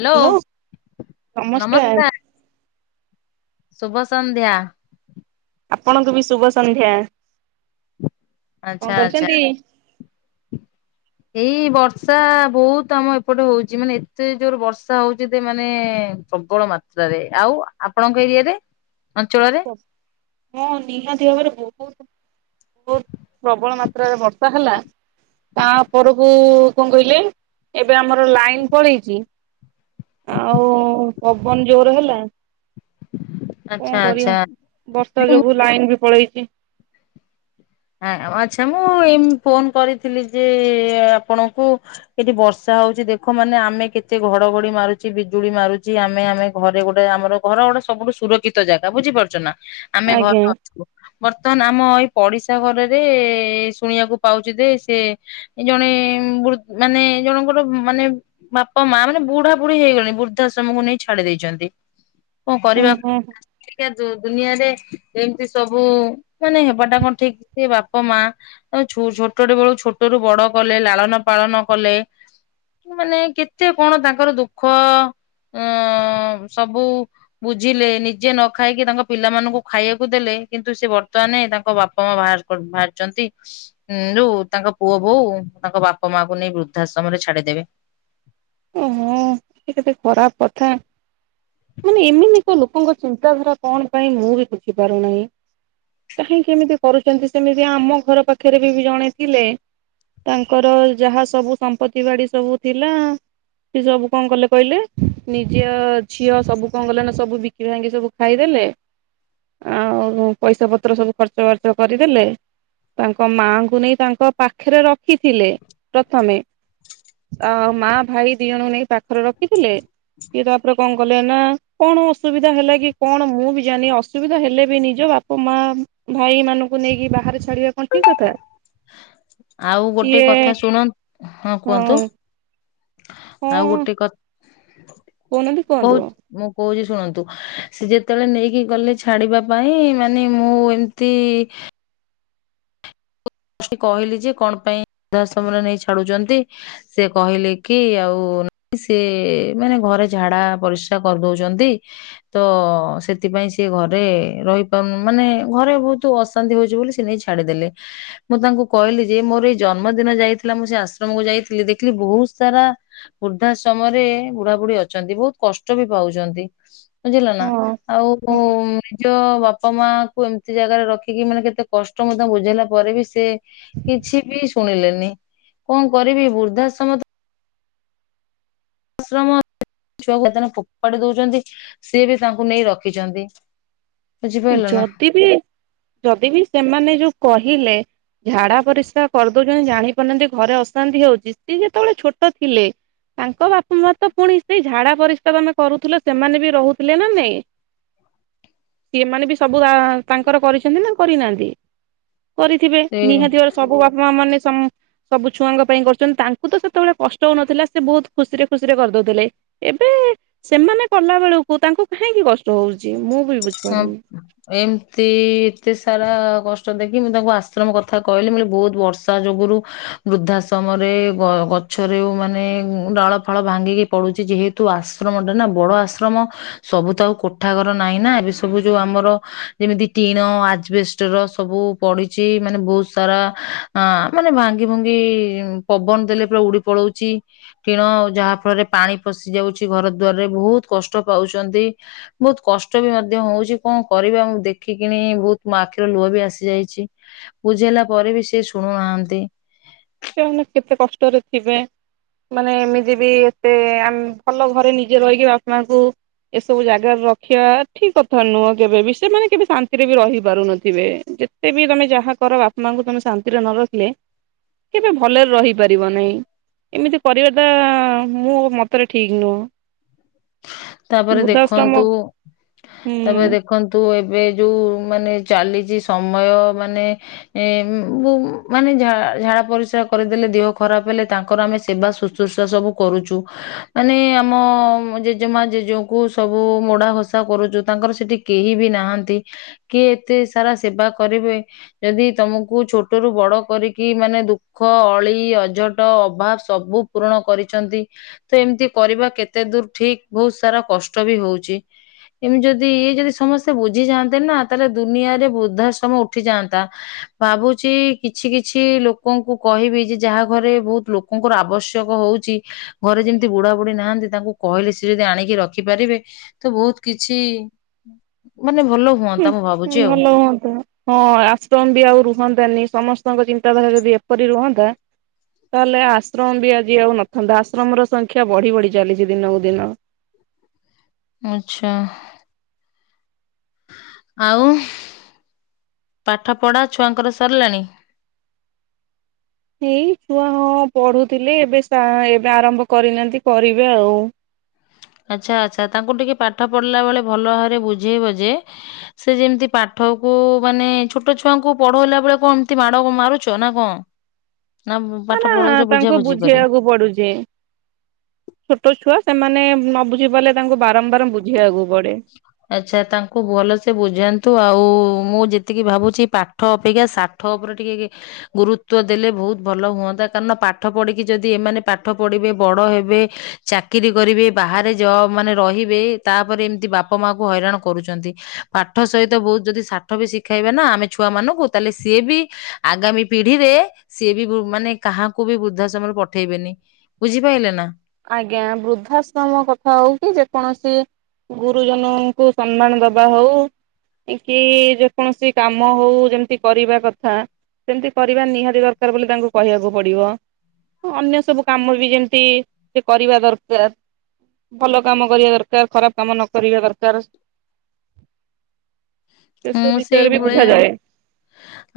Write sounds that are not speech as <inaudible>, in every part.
Hello hello ନମସ୍କାର। ଶୁଭ ସନ୍ଧ୍ୟା। ଆପଣଙ୍କୁ ବି ଶୁଭ ସଂନ୍ଧ୍ୟା। କଣ ଆଚ୍ଛା ଆଚ୍ଛା କରୁଛନ୍ତି? ଏଇ ବର୍ଷା ବହୁତ ଆମ ଏପଟେ ହଉଛି, ମାନେ ଏତେ ଜୋର ବର୍ଷା ହଉଛି, ମାନେ ପ୍ରବଳ ମାତ୍ରାରେ ଆଉ ଆପଣଙ୍କ ଏରିଆରେ? ଅଞ୍ଚଳରେ ହଁ ନିହାତୀ ଭାବରେ ବହୁତ୍ ବହୁତ ପ୍ରବଳ ମାତ୍ରାରେ ବର୍ଷା ହେଲା, ତାପରକୁ କଣ କହିଲେ ଏବେ ଆମର ଲାଇନ ପଳେଇଛି, ଆଉ ପବନ ଜୋର ହେଲା। କଣ ଆଚ୍ଛା କରିବା ଆଚ୍ଛା ବର୍ଷା ଯୋଗୁ ଲାଇନ ବି ପଳେଇଛି। ହ ଆଚ୍ଛା ମୁଁ ଏ ଫୋନ କରିଥିଲି ଯେ ଆପଣଙ୍କୁ, ଏଠି ବର୍ଷା ହଉଛି, ଦେଖ ମାନେ ଆମେ କେତେ ଘଡଘଡି ମାରୁଛି, ବିଜୁଳି ମାରୁଛି, ଆମେ ଆମେ ଘରେ ଗୋଟେ ଆମର ଘର ଗୋଟେ, ସବୁଠୁ ସୁରକ୍ଷିତ ଜାଗା ବୁଝିପାରୁଛ ନା? ଆମେ ଆଜ୍ଞା ଘରେ ଅଛୁ ବର୍ତ୍ତମାନ ଆମ ଏଇ। ପଡ଼ିଶା। ଘରରେ ଶୁଣିବାକୁ ପାଉଛି ଯେ, ସେ ଜଣେ ମାନେ ଜଣଙ୍କର ମାନେ ବାପା ମା ମାନେ ବୁଢା ବୁଢୀ ହେଇଗଲେଣି ବୃଦ୍ଧାଶ୍ରମକୁ ନେଇ ଛାଡି ଦେଇଛନ୍ତି କଣ କରିବା ଓହୋ ଏବେକା ଦୁନିଆରେ ଏମିତି ସବୁ ମାନେ ହେବାଟା କଣ ଠିକ? ସେ ବାପା ମା ଛୋଟ ଟେ ବେଳୁ ଛୋଟ ରୁ ବଡ କଲେ, ଲାଳନ ପାଳନ କଲେ, ମାନେ କେତେ କଣ ତାଙ୍କର ଦୁଃଖ ଅ ସବୁ ବୁଝିଲେ ନିଜେ ନ ଖାଇକି ତାଙ୍କ ପିଲାମାନଙ୍କୁ ଖାଇବାକୁ ଦେଲେ କିନ୍ତୁ ସେ ବର୍ତ୍ତମାନ ତାଙ୍କ ବାପା ମା ବାହାରୁ କ ବାହାରିଛନ୍ତି ଯଉ ତାଙ୍କ ପୁଅ ବୋଉ ତାଙ୍କ ବାପା ମାଙ୍କୁ ନେଇ ବୃଦ୍ଧାଶ୍ରମରେ ଛାଡିଦେବେ। ଓହୋ ସେ କେତେ ଖରାପ କଥା। ମାନେ ଏମିତି କ ଲୋକଙ୍କ ଚିନ୍ତାଧାରା, କଣ ପାଇଁ ମୁଁ ବି ବୁଝିପାରୁନାହିଁ, କାହିଁକି ଏମିତି କରୁଛନ୍ତି, ସେମିତି ଆମ ଘର ପାଖରେ ବି ଜଣେ ଥିଲେ ତାଙ୍କର ଯାହା ସବୁ ସମ୍ପତ୍ତି ବାଡି ସବୁ ଥିଲା ସେ ସବୁ କଣ କଲେ କହିଲେ ନିଜ ଝିଅ ସବୁ କଣ ଗଲେ ନା ସବୁ ବିକି ଭାଙ୍ଗି ସବୁ ଖାଇଦେଲେ ଆଉ ପଇସା ପତ୍ର ସବୁ ଖର୍ଚ ବାର୍ଚ୍ଚ କରିଦେଲେ ତାଙ୍କ ମାଆଙ୍କୁ ନେଇ ତାଙ୍କ ପାଖରେ ରଖ ରଖି ଥିଲେ ପ୍ରଥମେ। ଆଉ ମା ଭାଇ ଦି ଜଣଙ୍କୁ ନେଇକି ପାଖରେ ରଖିଥିଲେ କିଏ ତାପରେ। କଣ କଲେ ନା କଣ ଅସୁବିଧା ହେଲା କି କଣ ମୁଁ ବି ଜାଣିନି ଅସୁବିଧା ହେଲେ ବି ନିଜ ବାପା ମା ଭାଇ ମାନଙ୍କୁ ନେଇକି ବାହାରେ ଛାଡିବା କଣ ଠିକ କଥା? ଆଉ ଗୋଟେ ସିଏ କଥା ଶୁଣ ହଁ କୁହନ୍ତୁ। ହଁ ଆଉ ଗୋଟେ କ କହୁନାହାନ୍ତି କୁହନ୍ତୁ। କହୁଛି ମୁଁ କହୁଛି। ଶୁଣନ୍ତୁ ସେ ଯେତେବେଳେ ନେଇକି ଗଲେ ଛାଡିବା ପାଇଁ ମାନେ ମୁଁ ଏମିତି କହିଲି ଯେ କଣ ପାଇଁ ସଧା ସମୟରେ ନେଇ ଛାଡୁଛନ୍ତି। ସିଏ କହିଲେ କି ଆଉ ସିଏ ମାନେ ଘରେ ଝାଡା ପରିସ୍ରା କରିଦଉଛନ୍ତି ତ ସେଥିପାଇଁ ସିଏ ଘରେ ରହିପାରୁନ ମାନେ ଘରେ ବହୁତ ଅଶାନ୍ତି ହଉଛି ବୋଲି ସେ ନେଇ ଛାଡିଦେଲେ। ମୁଁ ତାଙ୍କୁ କହିଲି ଯେ ମୋର ଏଇ ଜନ୍ମଦିନ ଯାଇଥିଲା ମୁଁ ସେ ଆଶ୍ରମକୁ ଯାଇଥିଲି ଦେଖିଲି ବହୁତ ସାରା ବୃଦ୍ଧା ସମୟରେ ବୁଢା ବୁଢୀ ଅଛନ୍ତି ବହୁତ କଷ୍ଟ ବି ପାଉଛନ୍ତି। ବୁଝିଲ ନା ହଁ ଆଉ ମୁଁ ହଁ ନିଜ ବାପା ବାପ ମା କୁ ଏମିତି ଜାଗାରେ ରଖିକି ମାନେ କେତେ କଷ୍ଟ ମଧ୍ୟ ବୁଝେଇଲା ପରେ ବି ସେ କିଛି ବି ଶୁଣିଲେନି କଣ କରିବି ବୃଦ୍ଧାଶ୍ରମ ତ ଶ୍ରମ ଛୁଆକୁ କେତେ ଫୋପାଡ଼ି ଦଉଛନ୍ତି ସିଏ ବି ତାଙ୍କୁ ନେଇ ରଖିଛନ୍ତି। ବୁଝିପାରିଲ ନା ଯଦି ବି ଯଦି ବି ସେମାନେ ଯୋଉ କହିଲେ। ଝାଡା ପରିସ୍ରା। କରିଦଉଛନ୍ତି ଜାଣି ପାରୁନାହାନ୍ତି ଘରେ ଅଶାନ୍ତି ହଉଛି। ସିଏ ଯେତେବେଳେ ଛୋଟ ଥିଲେ ତାଙ୍କ ବାପା ମା ତ ପୁଣି ସେଇ ଝାଡା ପରିଶ୍ରା ଆମେ କରୁଥିଲେ ସେମାନେ ବି ରହୁଥିଲେ ନା ନାଇ। ସିଏମାନେ ବି ସବୁ ତା ତାଙ୍କର କରିଛନ୍ତି ନା କରିନାହାନ୍ତି। କରିଥିବେ ସେ ନିହାତି ଘର ସବୁ ବାପା ମା ମାନେ ସ ସବୁ ଛୁଆଙ୍କ ପାଇଁ କରୁଛନ୍ତି। ତାଙ୍କୁ ତ ସେତେବେଳେ କଷ୍ଟ ହଉନଥିଲା ସେ ବହୁତ ଖୁସିରେ ଖୁସିରେ କରିଦଉଥିଲେ। ଏବେ ସେମାନେ କଲା ବେଳକୁ ତାଙ୍କୁ କାହିଁକି କଷ୍ଟ ହଉଛି ମୁଁ ବି ହଁ ବୁଝିପାରୁନି। ଏମତି ଏତେ ସାରା କ ଷ୍ଟ ଦେଖି ମୁଁ ତାଙ୍କୁ ଆଶ୍ରମ କଥା କହିଲି ବହୁତ ବର୍ଷା ଯୋଗୁରୁ ବୃଦ୍ଧା ସମୟରେ ଗଛରେ ମାନେ ଡାଳ ଫାଳ ଭାଙ୍ଗିକି ପଡୁଛି ଯେହେତୁ ଆଶ୍ରମ ଟା ନା ବଡ ଆଶ୍ରମ ସବୁ ତ ଆଉ କୋଠା ଘର ନାହିଁ ନା ଏବେ। ସବୁ ଯୋଉ ଆମର ଯେମିତି ଟିଣ ଆଜବେଷ୍ଟର ସବୁ ପଡିଛି। ମାନେ ବହୁତ ସାରା ଅ ମାନେ ଭାଙ୍ଗି ଭୁଙ୍ଗି ପବନ ଦେଲେ ପୁରା ଉଡି ପଲୋଉଛି ଟିଣ ଯାହା ଫଳରେ ପାଣି ପଶି ଯାଉଛି ଘର ଦ୍ୱାରରେ ବହୁତ କଷ୍ଟ ପାଉଛନ୍ତି ବହୁତ କଷ୍ଟ ବି ମା ମଧ୍ୟ ହଉଛି କଣ କରିବା ମୁଁ ଦେଖିକିଣି ବହୁତ ମୋ ଆଖିର ଲୁହ ବି ଆସି ଯାଇଛି ବୁଝେଇଲା ପରେ ବି ସେ ଶୁଣୁନାହାନ୍ତି। ସେମାନେ କେତେ କଷ୍ଟରେ ଥିବେ। ମାନେ ଏମିତି ବି ଏତେ ଆମ ଭଲ ଘରେ ନିଜେ ରହିକି ବାପା ମାଙ୍କୁ ଏସବୁ ଜାଗାରେ ରଖିବା ଠିକ କଥା ନୁହଁ। କେବେ ବି ସେମାନେ କେବେ ଶାନ୍ତିରେ ବି ରହିପାରୁନଥିବେ ଯେତେ ବି ତମେ ଯାହା କର ବାପା ମାଙ୍କୁ ତମେ ଶାନ୍ତିରେ ନ ରଖିଲେ କେବେ ଭଲରେ ରହିପାରିବ ନାହିଁ ଏମିତି କରିବାଟା ମୁଁ ମତରେ ଠିକ ନୁହଁ। ତାପରେ ବୃଦ୍ଧାଶ୍ରମ ଦେଖନ୍ତୁ ହୁଁ ତାପରେ ଦେଖନ୍ତୁ ଏ ଏବେ ଯୋଉ ମାନେ ଚାଲିଛି ସମୟ ମାନେ ଏ ଉ ମାନେ ଝାଡ଼ା ପରିସ୍ରା କରିଦେଲେ ଦେହ ଖରାପ ହେଲେ ତାଙ୍କର ଆମେ ସେବା ଶୁଶ୍ରୂଷା ସବୁ କରୁଛୁ ମାନେ ଆମ ଜେ ଜେମା ଜେଜେକୁ ସବୁ ମୋଡା ଘସା କରୁଛୁ। ତାଙ୍କର ସେଠି କେହି ବି ନାହାନ୍ତି କିଏ ଏତେ ସାରା ସେବା କରିବେ ଯଦି ତମକୁ ଛୋଟରୁୁ ବଡ କରିକି ମାନେ ଦୁଃଖ ଅଳି ଅଝଟ ଅଭାବ ସବୁ ପୂରଣ କରିଛନ୍ତି ତ ଏମିତି କରିବା କେତେ ଦୂର ଠିକ। ବହୁତ ସାରା କଷ୍ଟ ବି ହଉଛି। ଏମିତି ଯଦି ଇଏ ଯଦି ସମସ୍ତେ ବୁଝିଯାଆନ୍ତେ ନା ତାହେଲେ ଦୁନିଆରେ ବୃଦ୍ଧାଶ୍ରମ ଉଠିଯାଆନ୍ତା। ଭାବୁଛି କିଛି କିଛି ଲୋକଙ୍କୁ କହିବି ଯେ ଯାହା ଘରେ ବହୁତ ଲୋକଙ୍କର ଆବଶ୍ୟକ ହଉଛି ଘରେ ଯେମିତି ବୁଢା ବୁଢୀ ନାହାନ୍ତି ତାଙ୍କୁ କହିଲେ ଯଦି ଆଣିକି ରଖିପାରିବେ ତ ବହୁତ କିଛି ମାନେ ଭଲ ହ ହୁଅନ୍ତା ମୁଁ ଭାବୁଛି ଆଉ। ଭଲ ହୁଅନ୍ତା ହଁ ଆଶ୍ରମ ବି ଆଉ ରୁହନ୍ତାନି ସମସ୍ତେ ଙ୍କ ଚିନ୍ତାଧାରା ଯଦି ଏପରି ରୁହନ୍ତା। ତାହେଲେ ଆଶ୍ରମ ବି ଆଜି ଆଉ ନଥାନ୍ତା। ଆଶ୍ରମ ର ସଂଖ୍ୟା ବଢି ବଢି ଚାଲିଛି ଦିନକୁ ଦିନ। ଆଛା <inaudible> ଆଉ ପାଠ ପଢା ଛୁଆଙ୍କର ସରିଲାଣି। ଏଇ ଛୁଆ ହଁ ପଢୁଥିଲେ। ଏବେ ସେ ଏବେ ଆରମ୍ଭ କରିନାହାନ୍ତି, କରିବେ ଆଉ। ଆଚ୍ଛା ଆଚ୍ଛା ତାଙ୍କୁ ଟିକେ ପାଠ ପଢିଲା ବେଳେ ଭଲ ଭାବରେ ବୁଝେଇବ ଯେ। ସେ ଯେମିତି ପାଠକୁ ମାନେ ଛୋଟ ଛୁଆଙ୍କୁ ପଢେଇଲା ବେଳେ କଣ ଏମତି ମାଡ ମାରୁଛ ନା କଣ। ନା ପାଠ ନା ପଢଉଛ ତାଙ୍କୁ ବୁଝାବୁଝି କରି? ବୁଝେଇବାକୁ ପଡୁଛି। ଛୋଟ ଛୁଆ ସେମାନେ ନବୁ ଝି ବଲେ ତାଙ୍କୁ ବାରମ୍ବାର ବୁଝେଇବାକୁ ପଡେ। ଆଛା ତାଙ୍କୁ ଭଲସେ ବୁଝାନ୍ତୁ ଆଉ ମୁଁ ଯେତିକି ଭାବୁଛି ପାଠ ଅପେକ୍ଷା ସାଠ ଉପରେ ଟିକେ ଗୁରୁତ୍ୱ ଦେଲେ ବହୁତ ଭଲ ହୁଅନ୍ତା। କାରଣ ପାଠ ପଢିକି ଯଦି ଏମାନେ ପାଠ ପଢିବେ ବଡ ହେବେ ଚାକିର କରିବେ ବାହାରେ ଯ ମାନେ ରହିବେ ତାପରେ ଏମି ତି ବାପା ମା କୁ ହଇରାଣ କରୁଛନ୍ତି। ପାଠ ସହିତ ବହୁତ ଯଦି ସାଠ ବି ଶିଖାଇବେ ନା ଆମେ ଛୁଆ ମାନଙ୍କୁ ତାହେଲେ ସିଏ ବି ଆଗାମୀ ପିଢିରେ ସିଏ ବି ମାନେ କାହାକୁ ବି ବୃଦ୍ଧା ସମୟରେ ପଠେଇବେନି ବୁଝିପାଇଲେ ନା। ଆଜ୍ଞା ବୃଦ୍ଧାଶ୍ରମ କଥା ହଉ। କି ଯେକୌଣସି ଗୁରୁଜନଙ୍କୁ ସମ୍ମାନ ଦବା ହଉ କି ଯେକୌଣସି କାମ ହଉ ଯେମିତି କରିବା କଥା ସେମିତି କରିବା ନିହାତି ଦରକାର ବୋଲି ତାଙ୍କୁ କହିବାକୁ ପଡିବ। ଅନ୍ୟ ସବୁ କାମ ବି ଯେମିତି ସେ କରିବା ଦରକାର। ଭଲ କାମ କରିବା ଦରକାର ଖରାପ କାମ ନ କରିବା ଦରକାର। ସେସବୁ ହୁଁ ସେଇ ବିଷୟରେ ବି ଭଳିଆ ବୁଝାଯାଏ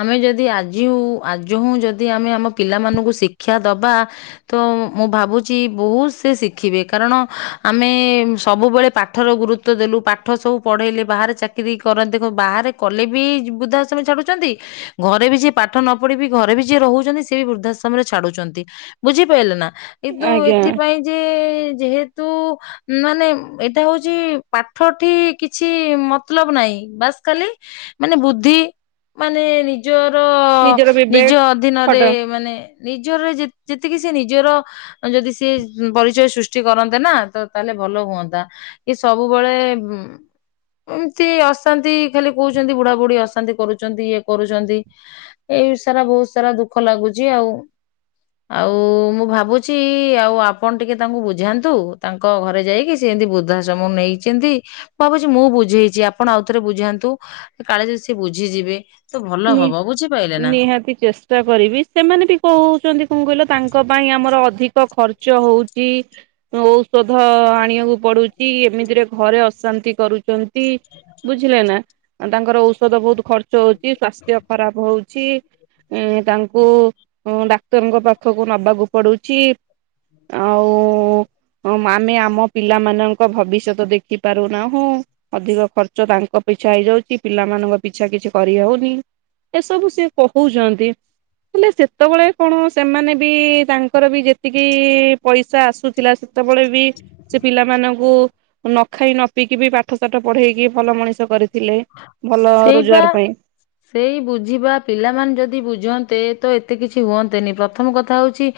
ଆମେ ଯଦି ଆଜି ହଉ ଆଜ ହୁଁ ଯଦି ଭାବୁଛି ଆମେ ଆମ ପିଲମାନଙ୍କୁ ଶିକ୍ଷା ଦବା ତ ମୁଁ ଭାବୁଛି ବୋହୁତ୍ ସେ ଶିଖିବେ କାରଣ ଆମେ ସବୁବେଳେ ପାଠ ର ଗୁରୁତ୍ଵ ଦେଲୁ। ପାଠ ସବୁ ପଢେଇ ଲେ। ବାହାରେ ଚାକିରି କରନ୍ତି ଦେଖ ବାହାରେ କଲେବି ବୃଦ୍ଧଶ୍ରମ ଛାଡୁଛନ୍ତି। ଘରେବି ଯେ ପାଠ ନ ପଢ଼ି ବି ଘରେ ବି ଜେ ରୋହୁଚନ୍ତି ସେ ବୃଦ୍ଧାଶ୍ରମ ରେ ଛାଡୁଛନ୍ତି। ବୁଝି ପାଇଲେନା। ଇଦୁ ଆଜ୍ଞା ଏଥି ପାଇଁ ଜେ ଯେହେତୁ ମାନେ ଏଇଟା ହଉଛି ପାଠ ଠି କିଛି ମତ୍ ଲବ୍ ନାହିଁ ବାସ୍ ଖାଲି ମାନେ ବୁଦ୍ଧି ମାନେ ନିଜ ନିଜ ନିଜର ନିଜ ବିବେକ ଖଟ ଅଧୀନରେ ମାନେ ନିଜର ଜେ ଜେ କି ସେ ନିଜର ଯଦି ସେି ପରିଚୟ ସୃଷ୍ଟି କରନ୍ତେ ନା ତ ତାହେଲେ ଭଲ ହୁଅନ୍ତା କି ସବୁବେଳେ ଏମ୍ ତ୍ତି ଏମିତି ଖାଲି କହୁଛନ୍ତି ବୁଢା ବୁଢ଼ୀ ଅଶାନ୍ତି କରୁଛନ୍ତି ଇଏ କରୁଛନ୍ତି ଏମିତି ସାରା ବହୁତ ସାରା ଦୁଃଖ ଲାଗୁଚି ଆଉ ଆଉ ମୁଁ ଭାବୁଚି ଆଉ ଆପଣ ଟିକେ ତାଙ୍କୁ ବୁଝାନ୍ତୁ ତାଙ୍କ ଘରେ ଯାଇକି ସେ ଯଦି ଵୃଦ୍ଧାଶ୍ରମ ନେଇଛନ୍ତି ଭାବୁଚି ମୁଁ ବୁଝେଇଚି ଆପଣ ଆଉ ଥରେ ବୁଝାନ୍ତୁ କାଳେ ଯଦି ସେ ବୁଝିଯିବେ ତ ଭଲ ହବ ବୁଝିପାଇଲେ ନା ନିହାତି ଚେଷ୍ଟା କରିବି ସେମାନେ ବି କହୁଛନ୍ତି କଣ କହିଲ ତାଙ୍କ ପାଇଁ ଆମର ଅଧିକ ଖର୍ଚ୍ଚ ହଉଛି ଔଷଧ ଆଣିବାକୁ ପଡୁଛି ଏମିତିରେ ଘରେ ଅଶାନ୍ତି କରୁଛନ୍ତି। ଟି ବୁଝିଲେ ନା ତାଙ୍କର ଔଷଧ ବୋହୁତ ଖର୍ଚ୍ଚ ହୋଉ କି ସ୍ଵାସ୍ଥ୍ୟ ଖରାପ ହଉଛି ଛି ଉଁ ତାଙ୍କୁ ଡାକ୍ତରଙ୍କ ପାଖକୁ ନବା କୁ ପଡୁଚି ଆଉ ଆଉ ଆମେ ଆମ ପିଲାଙ୍କ ଭବିଷ୍ୟତ ଦେଖି ପାରୁନାହୁଁ ଅଧିକ ଖର୍ଚ୍ଚ ତାଙ୍କପିଛା ହେଇଯାଉଚି ପିଲାମାନଙ୍କ ପିଛା କିଛି ଖ ଇଏ ହଉନି ଏ ସବୁ ସେ କହୁଛନ୍ତି ହେଲେ ସେତେବେଳେ କଣ ସେମାନେ ବି ତାଙ୍କର ବି ଯେତିକି ପଇସା ଆସୁଥିଲା ସେତେବେଳେ ବି ସେ ପିଲାମାନଙ୍କୁ ନ ଖାଇ ନ ପିିକି ବି ପାଠ ସାାଠ ପଢେଇକି ଭଲ ମଣିଷ କରି ଥିଲେ ଭଲ ସେଇ ବା ରୋଜଗାର ପାଇଁ ସେଇ ବୁଝିବା ପିଲାମାନେ ଯଦି ବୁଝନ୍ତେ ତ ଏତେ କିଛି ହୁଅନ୍ତେ ନି, ପ୍ରଥମ କଥା ହେଉଛି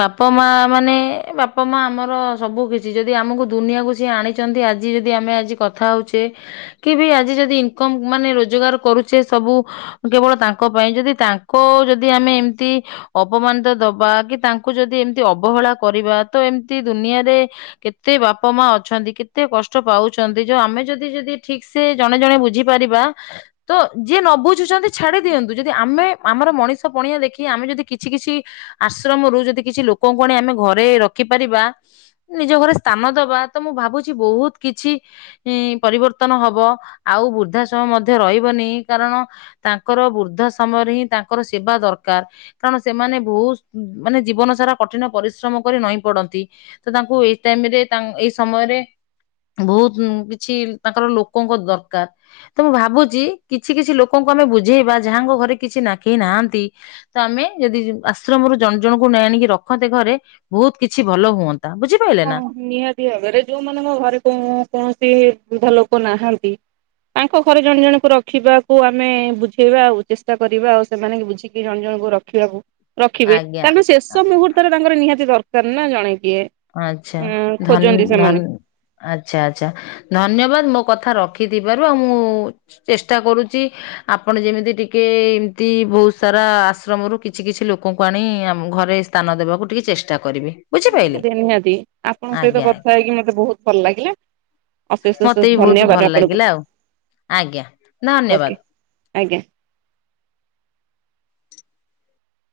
ବାପା, ମା ମାନେ ବାପ, ମା ଆମର ସବୁ କିଛି ଜଦି ଆମକୁ ଦୁନିଆ କୁ ସେ ଆଣିଛନ୍ତି। ଆଜି ଯଦି ଆମେ ଆଜି କଥା ହୋଊଚେ କି, ବି ଆଜି ଯଦି ଏତେ ଇନ୍ କମ୍ ମାନେ ରୋଜଗାର କରୁଛେ ସବୁ କେବଳ ତାଙ୍କ ପାଇଁ ଯଦି ତାଙ୍କ ଜଦୀ ଆମେ ଏମତି ଅପମାନିତ ଦବା କି ତାଙ୍କୁ ଯଦି ଏମତି ଅବହେଳା କରିବା। ତ ଏମତି ଦୁନିଆରେ କେତେ ବାପ, ମା ଅଛନ୍ତି। କେତେ କଷ୍ଟ ପାଉଛନ୍ତି। ଜ ଆମେ ଯଦି, ଯଦି ଠିକ୍ ସେ ଜ େ ଜଣେ ବୁଝି ପାରିବା ତ ଯିଏ ନ ବୁଝୁଛନ୍ତି ଛାଡି ଦିଅନ୍ତୁ ଯଦି ଆମେ ଆମର ମଣିଷ ପଣିଆ ଦେଖି ଆମେ ଯଦି କିଛି କିଛି ଆଶ୍ରମରୁ ଯଦି କିଛି ଲୋକଙ୍କୁ ଆଣି ଆମେ ଘରେ ରଖିପାରିବା ନିଜ ଘରେ ସ୍ଥାନ ଦବା ତ ମୁଁ ଭାବୁଛି ବହୁତ କିଛି ପରିବର୍ତ୍ତନ ହବ। ଆଉ ବୃଦ୍ଧା ସମୟ ମଧ୍ୟ ରହିବନି କାରଣ ତାଙ୍କର ବୃଦ୍ଧା ସମୟରେ ହିଁ ତାଙ୍କର ସେବା ଦରକାର କାରଣ ସେମାନେ ବହୁତ ମାନେ ଜୀବନ ସାରା କଠିନ ପରିଶ୍ରମ କରି ନଈଁ ପଡନ୍ତି ତ ତାଙ୍କୁ ଏଇ ଟାଇମରେ ତା ଏଇ ସମୟରେ ବହୁତ କିଛି ତାଙ୍କର ଲୋକଙ୍କ ଦର ଦ ତ ମୁଁ ଭାବୁଛି କିଛି କିଛି ଲୋକଙ୍କୁ ଆମେ ବୁଝେଇବା ଯାହାଙ୍କ ଘରେ କିଛି ନାଖେଇ ନାହାନ୍ତି ତ ଆମେ ଯଦି ଆଶ୍ରମରୁ ଜଣ ଜଣଙ୍କୁ ନାଇ ଆଣିକି ରଖନ୍ତେ ଘରେ ବହୁତ୍ କିଛି ଭଲ ହୁଅନ୍ତା। ବୁଝିପାରିଲେ ହଁ ନା ନିହାତି ଭାବରେ ଯୋଉମାନଙ୍କ ଘରେ କୁହନ୍ତି ବୃଦ୍ଧ ଲୋକ ନାହାନ୍ତି ତାଙ୍କ ଘରେ ଜଣେ ଜଣଙ୍କୁ ରଖିବାକୁ ଆମେ ବୁଝେଇବା ଆଉ ଚେଷ୍ଟା କରିବା ଆଉ ସେମାନେ ବୁଝିକି ଜଣେ ଜଣଙ୍କୁ ରଖିବାକୁ ରଖିବେ ଆଜ୍ଞା କାରଣ ଶେଷ ମୁହୂର୍ତ୍ତରେ ତାଙ୍କର ନିହାତି ଦର୍ ସ ନା ଜଣେ କିଏ? ଆଚ୍ଛା ଉଁ ଧନ୍ ଖୋଜନ୍ତି ଧନ୍ ସେମାନେ। ଆଚ୍ଛା ଆଚ୍ଛା ଧନ୍ୟବାଦ୍ ମୋ କଥା ରଖୁ ରଖିଥପାରୁ ଆଉ ମୁଁ ଚେଷ୍ଟା କରୁଛି ଆପଣ ଯେମିତି ଟିକିେ ଏମିତି ବହୁତ ସାରା ଆଶ୍ରମରୁ କିଛି କିଛି ଲୋକଙ୍କୁ ଆଣି ଘରେ ସ୍ଥାନ ଦେବାକୁ ଟିକିେ ଚେଷ୍ଟା କରିବେ। ବୁଝି ପାଇଲେ ନିହାତି ନିହାତି ଆପଣଙ୍କ ସହିତ କଥା ହେଇକି ମତେ ବହୁତ ଭଲ ଲାଗିଲା। ଅଶେଷ ଅଶେଷ ମତେ ବି ବହୁତ ଧନ୍ୟବାଦ ଭଲ ଆପଣଙ୍କୁ ଲାଗିଲା ଆଉ ଆଜ୍ଞା ଓକେ ଧନ୍ୟବାଦ। ଆଜ୍ଞା।